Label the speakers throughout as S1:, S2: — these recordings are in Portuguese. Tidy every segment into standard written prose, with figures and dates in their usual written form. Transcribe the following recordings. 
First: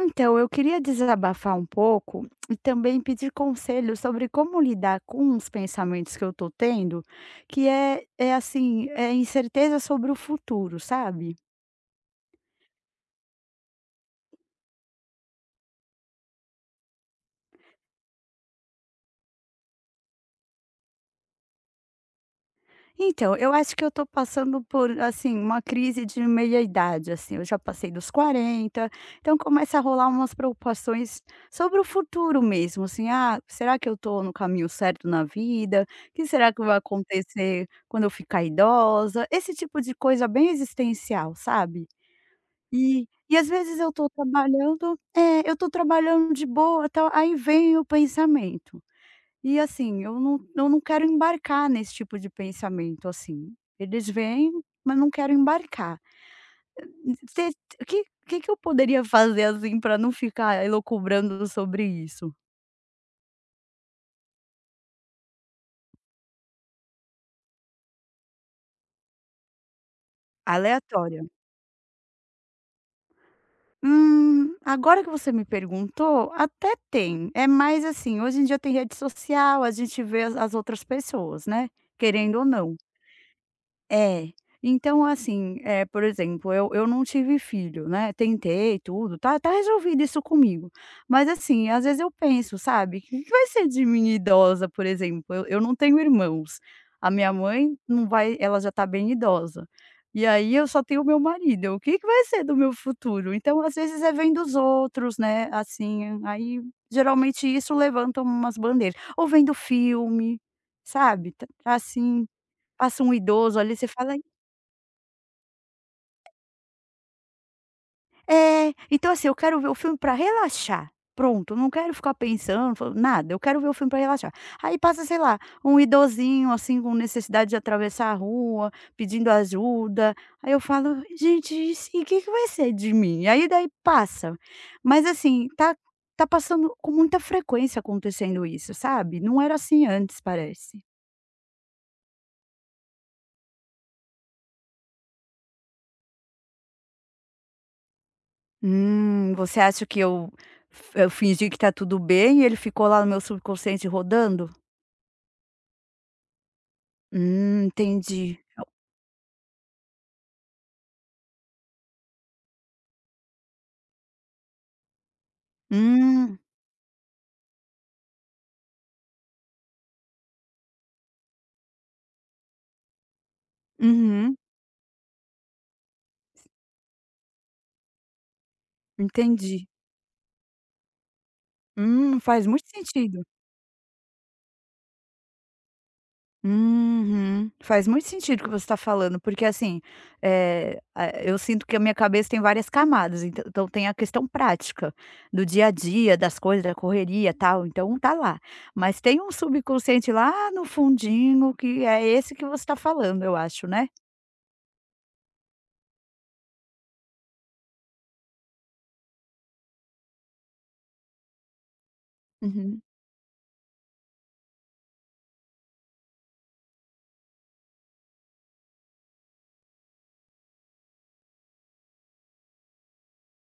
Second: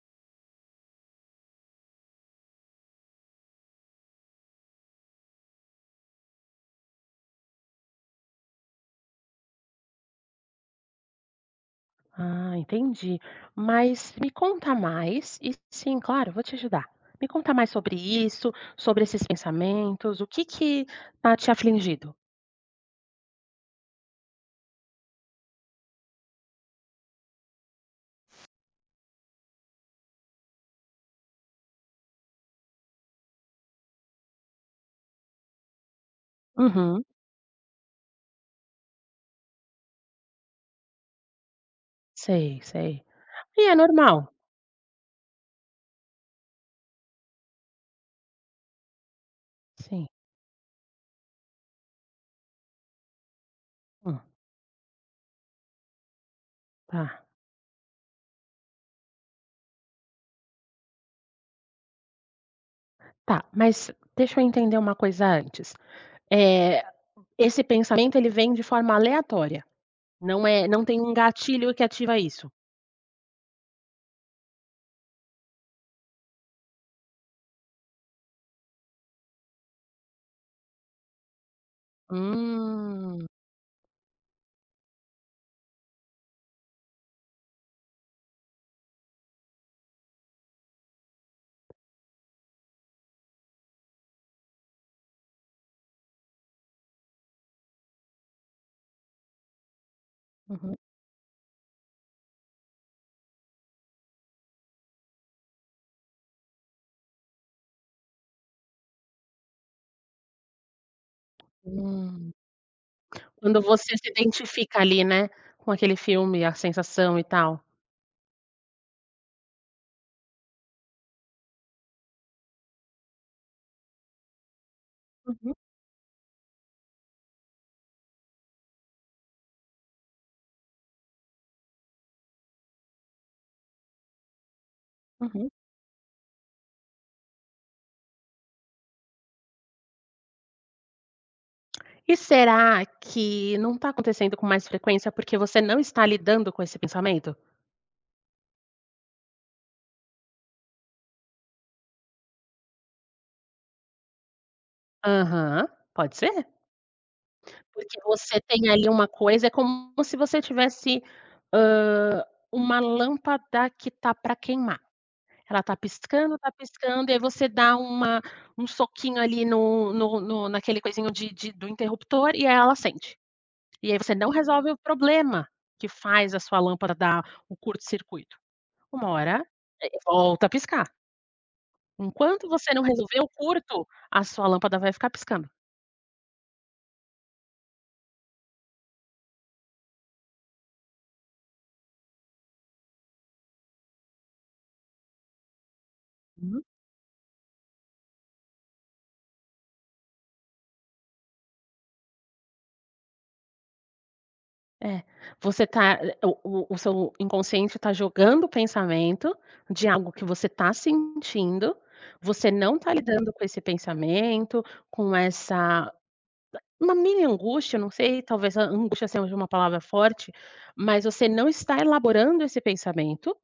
S1: Então, eu queria desabafar um pouco e também pedir conselho sobre como lidar com os pensamentos que eu tô tendo, que é incerteza sobre o futuro, sabe?
S2: Ah, entendi. Mas me conta mais, e sim, claro, vou te ajudar. Me conta mais sobre isso, sobre esses pensamentos, o que tá te afligindo?
S1: Então, eu acho que eu tô passando por, assim, uma crise de meia-idade, assim, eu já passei dos 40, então começa a rolar umas preocupações sobre o futuro mesmo, assim, ah, será que eu tô no caminho certo na vida? O que será que vai
S2: Uhum,
S1: acontecer quando eu ficar idosa? Esse tipo de coisa bem existencial, sabe?
S2: sei, sei.
S1: E às
S2: E é
S1: vezes eu tô
S2: normal.
S1: trabalhando, eu tô trabalhando de boa, tal, aí vem o pensamento. E assim,
S2: Sim,
S1: eu não quero embarcar nesse tipo de pensamento, assim. Eles
S2: hum,
S1: vêm, mas não quero embarcar.
S2: tá.
S1: Você Que eu poderia fazer, assim, para não ficar elucubrando sobre isso?
S2: Tá, mas deixa eu entender uma coisa antes. Eh, esse pensamento ele vem de forma aleatória, não tem um
S1: Aleatória.
S2: gatilho que ativa isso?
S1: Agora que você me perguntou, até tem. É mais assim, hoje em dia tem rede social, a gente vê as outras pessoas, né, querendo ou não.
S2: Hum,
S1: É. Então, assim, por exemplo, eu não tive filho, né, tentei tudo, tá resolvido isso comigo. Mas, assim, às vezes eu penso, sabe, o que que vai ser de mim idosa, por exemplo? Eu não tenho irmãos. A minha mãe não vai ela já tá bem idosa. E aí eu
S2: uhum,
S1: só tenho meu marido, o que que vai ser do meu futuro? Então, às vezes é vendo os outros, né, assim, aí geralmente isso levanta umas bandeiras. Ou vendo filme, sabe, tá assim,
S2: hum.
S1: passa um idoso
S2: Quando
S1: ali, você
S2: você se
S1: fala:
S2: identifica ali, né, com aquele filme, a sensação e tal.
S1: "É, então assim, eu quero ver o filme pra relaxar, pronto, não quero ficar pensando, fa nada, eu quero ver o filme pra relaxar". Aí passa, sei lá,
S2: Uhum,
S1: um idosinho, assim, com necessidade de atravessar a rua, pedindo ajuda, aí eu falo: "Gente, e se e o que que vai ser de mim?". Aí daí passa, mas assim,
S2: uhum.
S1: tá passando com muita frequência acontecendo isso, sabe, não era assim antes, parece.
S2: E será que não tá acontecendo com mais frequência porque você não está lidando com esse pensamento?
S1: Você acha que eu f eu fingi que tá tudo bem e ele ficou lá no meu subconsciente rodando?
S2: Aham, pode ser. Porque
S1: Entendi.
S2: você tem ali uma coisa, é como se você tivesse, hã, uma lâmpada que tá pra queimar. Ela
S1: Hum,
S2: tá piscando, e aí você dá uma um soquinho ali no naquele coisinho de do interruptor e aí ela acende. E aí você não
S1: uhum,
S2: resolve o problema que faz a sua lâmpada dar o curto-circuito. Uma hora,
S1: entendi.
S2: volta a piscar.
S1: Faz
S2: Enquanto
S1: muito
S2: você não resolver
S1: sentido.
S2: o curto, a sua lâmpada vai ficar piscando.
S1: Uhum, faz muito sentido o que você está falando, porque assim, eh, a eu sinto que a minha cabeça tem várias camadas, então tem a questão prática, do dia a dia, das coisas,
S2: Uhum.
S1: da correria, tal, então tá lá. Mas tem um subconsciente lá no fundinho que é esse que você está falando, eu acho, né?
S2: É, você tá o seu inconsciente está jogando o pensamento de algo que você está sentindo, você não
S1: Uhum,
S2: está lidando com esse pensamento, com essa uma mini angústia, não sei, talvez a angústia seja uma palavra forte, mas você não está elaborando esse pensamento.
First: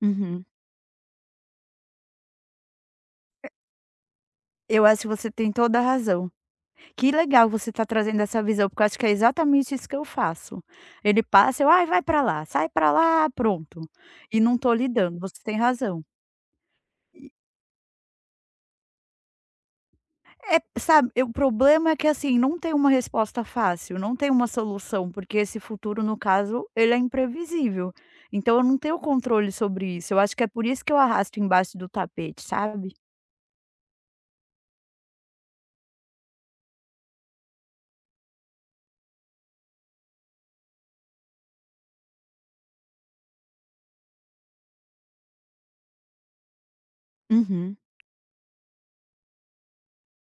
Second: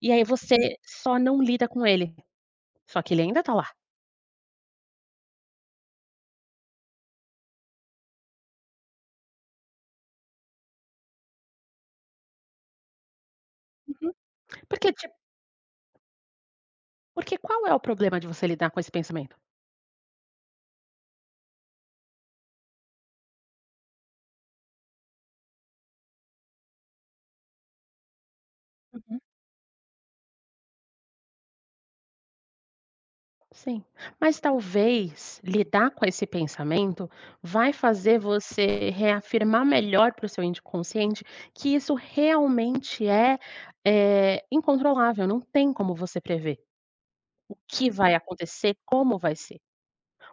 S2: E aí
S1: uhum.
S2: você só não lida com ele, só que ele ainda tá lá.
S1: Eu acho que você tem toda a razão. Que legal você tá trazendo essa visão, porque eu acho que é exatamente isso que eu faço. Ele passa, eu: "Ai, vai pra lá, sai pra lá", pronto. E não tô
S2: Porque tipo
S1: lidando, você tem razão. E
S2: porque qual é o problema de você lidar com esse pensamento?
S1: sabe, o problema é que, assim, não tem uma resposta fácil, não tem uma solução, porque esse futuro, no caso, ele é imprevisível. Então eu não tenho
S2: Uhum.
S1: controle sobre isso, eu acho que é por isso que eu arrasto embaixo do tapete, sabe?
S2: Sim, mas talvez lidar com esse pensamento vai fazer você reafirmar melhor para o seu inconsciente que isso realmente é, incontrolável, não tem como você prever o
S1: Uhum,
S2: que vai acontecer, como vai ser.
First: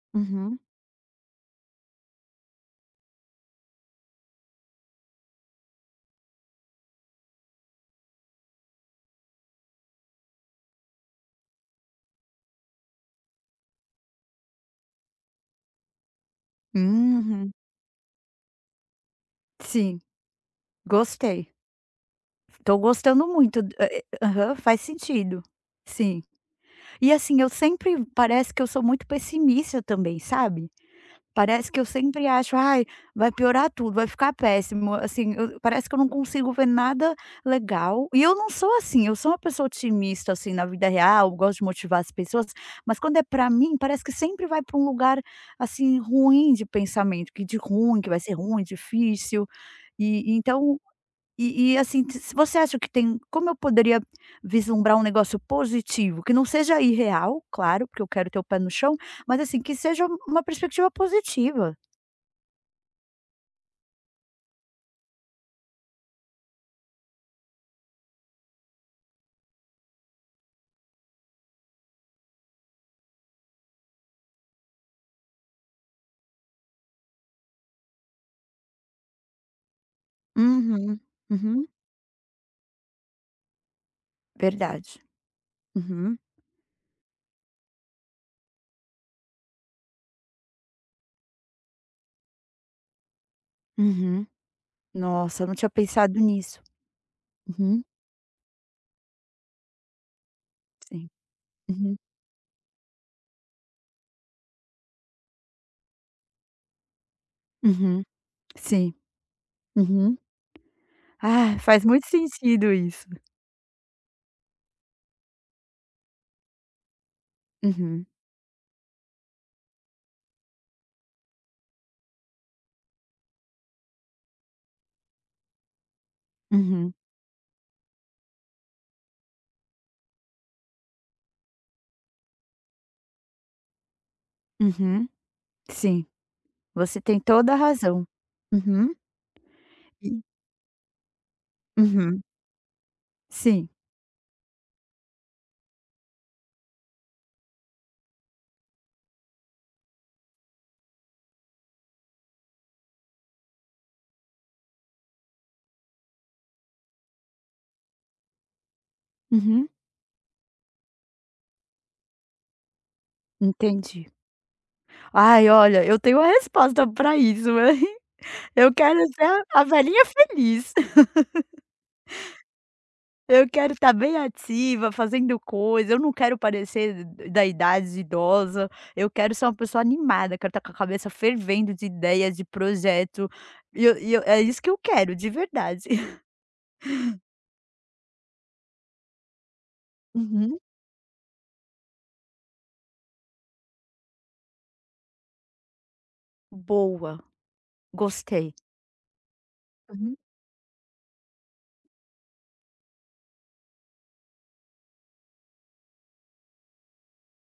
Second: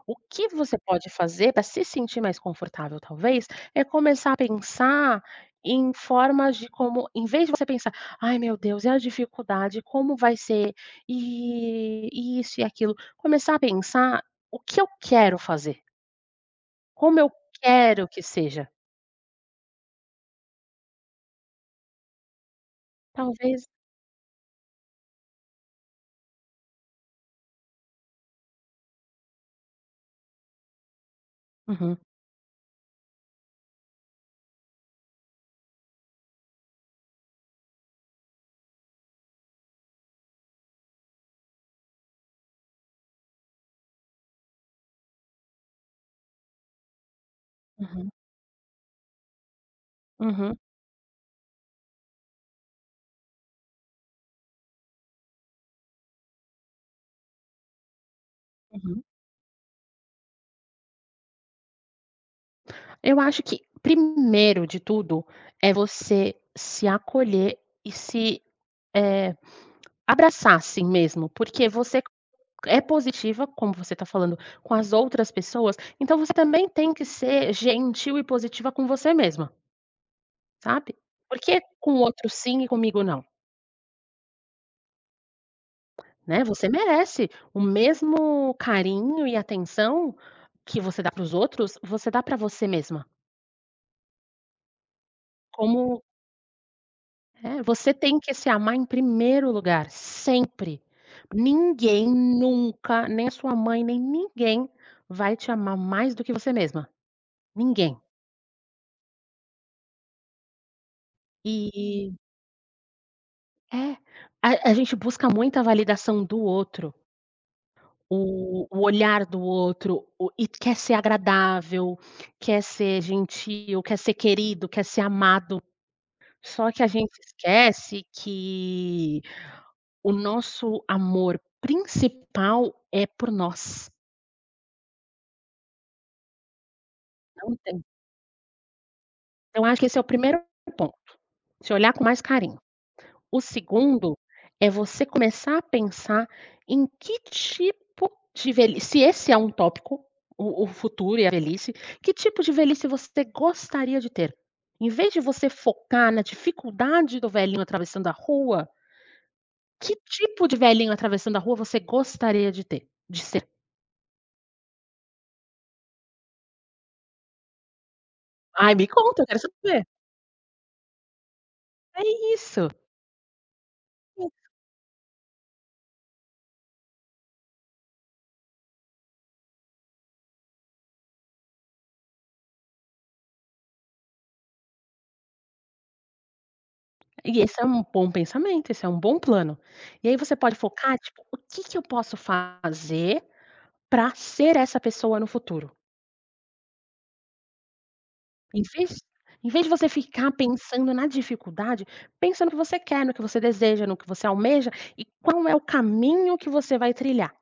S2: O que
S1: uhum,
S2: você pode fazer para se sentir mais confortável, talvez, é começar a pensar em formas de como, em vez de você pensar, ai meu Deus, é a dificuldade, como vai ser, e isso e aquilo, começar a pensar o que eu quero fazer, como eu
S1: uhum.
S2: quero que seja.
S1: Sim, gostei. Tô gostando muito
S2: Talvez
S1: aham, faz sentido. Sim. E assim, eu sempre parece que eu sou muito pessimista também, sabe. Parece que eu
S2: uhum,
S1: sempre acho: "Ai, vai piorar tudo, vai ficar péssimo", assim, eu parece que eu não consigo ver nada legal. E eu não sou assim, eu sou uma pessoa otimista, assim, na vida real, eu gosto de motivar as pessoas, mas quando é pra mim, parece que sempre vai pra um lugar, assim, ruim de pensamento, que de ruim, que
S2: uhum,
S1: vai ser ruim, difícil. E
S2: uhum,
S1: assim, se você acha que tem como eu poderia vislumbrar um negócio positivo, que não seja irreal, claro, porque eu quero ter o pé no chão,
S2: uhum.
S1: mas assim, que seja uma perspectiva positiva.
S2: Eu acho que primeiro de tudo é você se acolher e se, eh, abraçar assim mesmo, porque você é positiva, como você está falando, com as outras pessoas, então você também tem que ser gentil e positiva com você mesma, sabe.
S1: Uhum,
S2: Por que
S1: uhum,
S2: com o outro sim e comigo não,
S1: verdade. Uhum,
S2: né, você merece o mesmo carinho e atenção que você dá para os outros, você dá para você mesma.
S1: uhum. Nossa, eu não tinha
S2: Como
S1: pensado nisso.
S2: é,
S1: Uhum,
S2: você tem que se amar em primeiro lugar, sempre.
S1: sim. Uhum,
S2: Ninguém nunca, nem a sua mãe, nem ninguém vai te amar mais do que você mesma, ninguém.
S1: uhum, sim. Uhum. Ah, faz muito
S2: E
S1: sentido isso.
S2: é, a gente busca muita validação do outro,
S1: Uhum,
S2: o olhar do outro, o e quer ser agradável, quer ser gentil, quer ser querido, quer ser amado. Só que a
S1: uhum,
S2: gente esquece que o nosso amor principal é por nós,
S1: uhum. Sim, você tem toda
S2: não
S1: a
S2: tem.
S1: razão. Uhum,
S2: Então acho que esse é o
S1: e
S2: primeiro ponto, se olhar com
S1: uhum,
S2: mais carinho. O
S1: sim.
S2: segundo é você começar a pensar em que tipo de velhi se esse é um tópico, o futuro e a velhice, que tipo de velhice você gostaria de ter? Em vez de você focar na dificuldade do velhinho atravessando a rua,
S1: Uhum.
S2: que tipo de velhinho atravessando a rua você gostaria de ser?
S1: Entendi. Ai, olha, eu tenho uma resposta pra isso, hein. Eu
S2: Ai, me
S1: quero
S2: conta,
S1: ser
S2: eu quero
S1: a
S2: saber.
S1: velhinha feliz.
S2: Isso.
S1: Eu quero estar bem ativa, fazendo coisa, eu não quero parecer da idade idosa, eu quero ser uma pessoa animada, quero estar com a cabeça fervendo de ideias, de projeto, e eu é isso que eu quero, de verdade.
S2: E esse é um bom pensamento, esse é um bom plano. E aí você pode
S1: Uhum.
S2: focar, tipo: "O que que eu posso fazer para ser essa pessoa no futuro".
S1: Boa, gostei.
S2: Em vez em vez de você
S1: Uhum.
S2: ficar pensando na dificuldade, pensa no que você quer, no que você deseja, no que você almeja e qual é o caminho que você vai trilhar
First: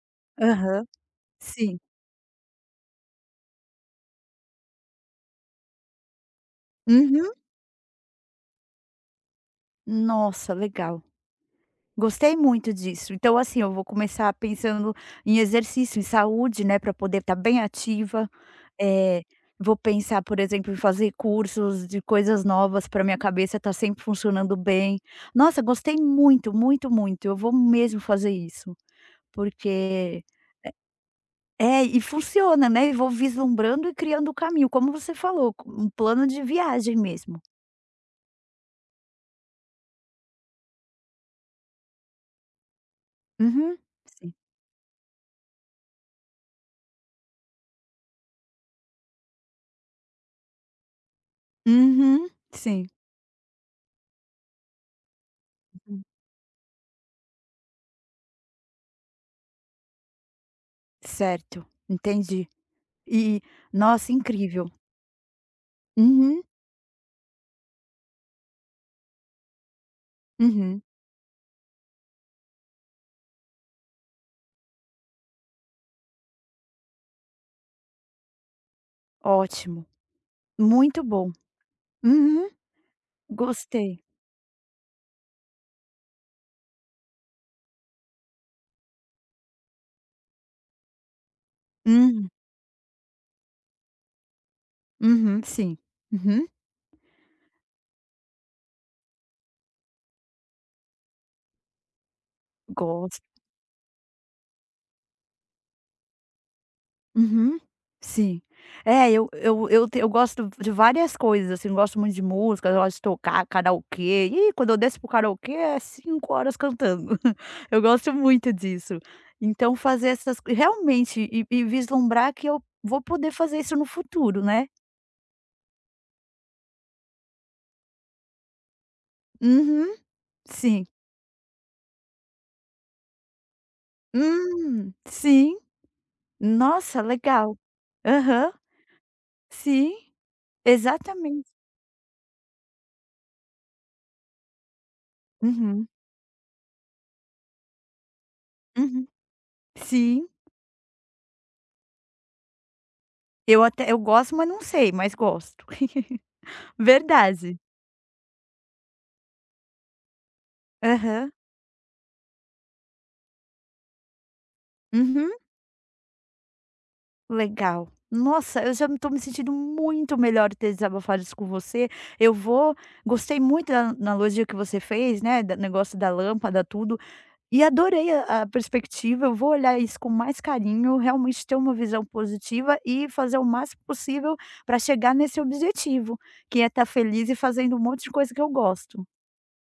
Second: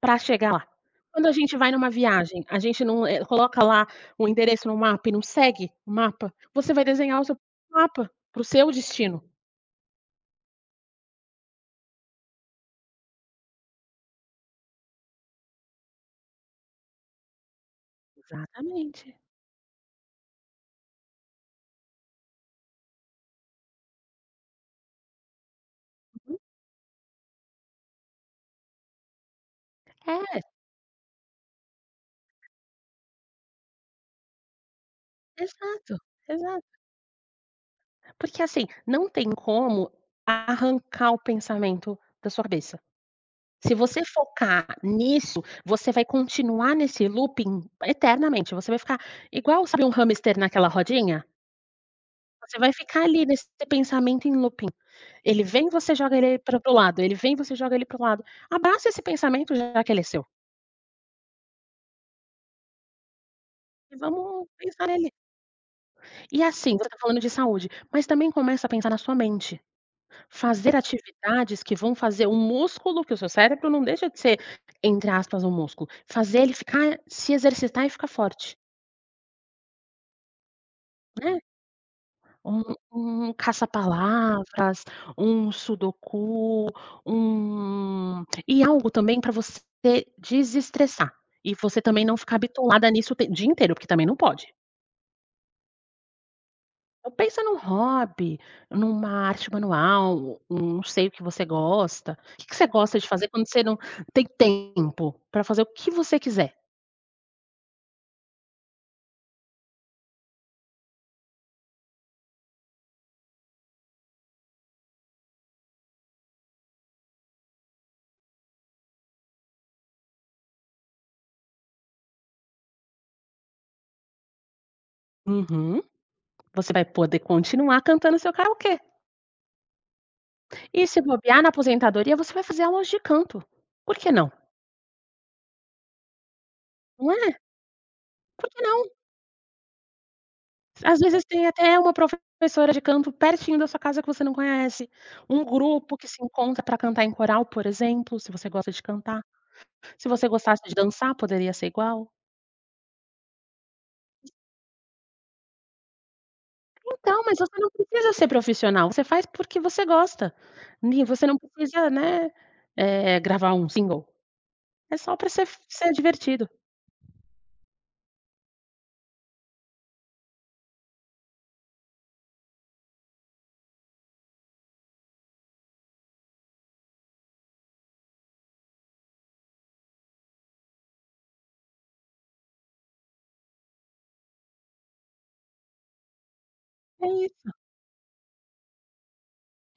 S2: para chegar lá.
S1: Aham.
S2: Quando a gente vai
S1: Sim.
S2: numa viagem, a gente não, coloca lá o endereço no mapa e não segue o mapa, você vai desenhar o
S1: Uhum.
S2: seu mapa para o seu destino.
S1: Nossa, legal. Gostei muito disso. Então, assim, eu vou começar pensando em exercício, em saúde, né, para poder estar bem ativa.
S2: Exatamente.
S1: Eh, vou pensar, por exemplo, em fazer cursos de coisas novas para minha cabeça estar sempre funcionando bem. Nossa, gostei
S2: Uhum.
S1: muito, muito, muito. Eu vou mesmo fazer isso, porque
S2: É,
S1: é, e funciona, né? E vou vislumbrando e criando o caminho, como você falou, um
S2: exato,
S1: plano de
S2: exato.
S1: viagem mesmo.
S2: Porque, assim, não tem como arrancar o pensamento da sua cabeça. Se
S1: Uhum.
S2: você
S1: Sim.
S2: focar nisso, você vai continuar nesse looping eternamente, você vai ficar igual, sabe, um hamster naquela rodinha?
S1: Uhum.
S2: Você vai
S1: Sim.
S2: ficar ali nesse pensamento em looping. Ele vem, você joga ele para o lado, ele vem, você joga ele para o lado. Abraça esse pensamento, já que ele é seu,
S1: Certo. Entendi. E
S2: e
S1: nossa,
S2: vamos
S1: incrível.
S2: pensar nele.
S1: Uhum,
S2: E é assim, você está falando de saúde, mas também começa a pensar na sua mente. Fazer
S1: uhum.
S2: atividades que vão fazer o músculo, que o seu cérebro não deixa de ser, entre aspas, um músculo, fazer ele ficar se exercitar e ficar forte,
S1: Ótimo, muito bom.
S2: né.
S1: Uhum,
S2: Um um
S1: gostei.
S2: caça-palavras, um sudoku, e algo também para você desestressar, e você também não
S1: Hum,
S2: ficar bitolada nisso o te dia inteiro, porque também não pode.
S1: uhum, sim. Uhum,
S2: Então pensa num hobby, numa arte manual, um não sei o que você gosta. Que você gosta de
S1: gosto.
S2: fazer quando você não tem tempo para fazer o que você quiser?
S1: Uhum, sim. É, eu gosto de várias coisas, assim, eu gosto muito de música, eu gosto de tocar karaokê. E quando eu desço pro o karaokê é 5 horas cantando. Eu gosto muito disso. Então fazer essas co realmente, e vislumbrar que eu vou poder fazer isso no futuro, né.
S2: Uhum. Você vai poder continuar cantando seu karaokê.
S1: Uhum,
S2: E
S1: sim.
S2: se bobear na aposentadoria, você vai fazer aulas de canto. Por que não?
S1: Sim. Nossa,
S2: Não é?
S1: legal.
S2: Por
S1: Aham,
S2: que não?
S1: sim,
S2: Às vezes tem
S1: exatamente.
S2: até uma professora de canto pertinho da sua casa que você não conhece, um
S1: Uhum,
S2: grupo que se encontra para cantar em coral, por exemplo, se você gosta de
S1: uhum.
S2: cantar, se
S1: Sim,
S2: você gostasse de dançar, poderia ser igual.
S1: eu até eu gosto, mas não sei, mas gosto.
S2: Então, mas
S1: Verdade.
S2: você não precisa ser profissional, você faz porque você gosta, e você
S1: Aham,
S2: não precisa, né, gravar um single, é só
S1: uhum,
S2: para ser divertido,
S1: legal. Nossa, eu já estou me sentindo muito melhor ter desabafado isso com você. Eu vou gostei muito da analogia que você fez, né, do negócio da lâmpada, tudo. E adorei a perspectiva, eu vou olhar isso com mais carinho, realmente ter uma visão positiva e fazer o máximo possível para chegar nesse objetivo, que é estar
S2: é
S1: feliz e
S2: isso.
S1: fazendo um monte de coisa que eu gosto.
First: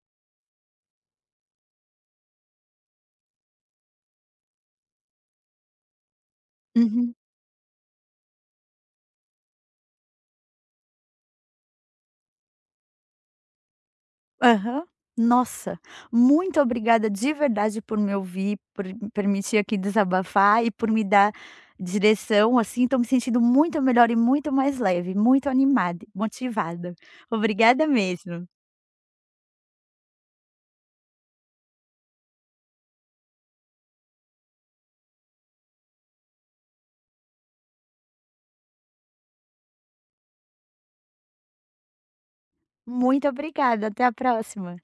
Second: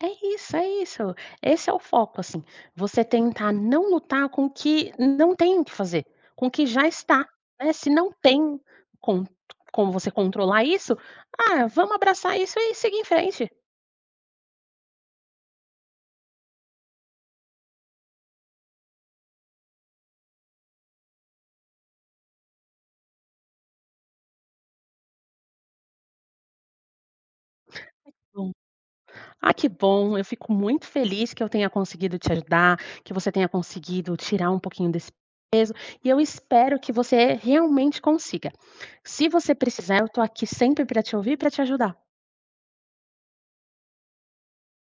S2: É isso, é isso. Esse é o foco, assim, você tentar não lutar com o que não tem o que fazer, com o que já
S1: Uhum.
S2: está, né, se não tem com como você controlar isso, ah, vamos abraçar isso e seguir em frente.
S1: Aham. Nossa, muito obrigada de verdade por me ouvir, por me permitir aqui desabafar e por me dar direção, assim, estou me sentindo muito melhor e muito mais leve, muito animada, motivada. Obrigada mesmo.
S2: Bom, ah, que bom, eu fico muito feliz que eu tenha conseguido te ajudar, que você tenha conseguido tirar um pouquinho desse peso, e eu espero que você realmente consiga. Se você precisar, eu tô aqui sempre para te ouvir e pra te ajudar.
S1: Muito obrigada, até a próxima.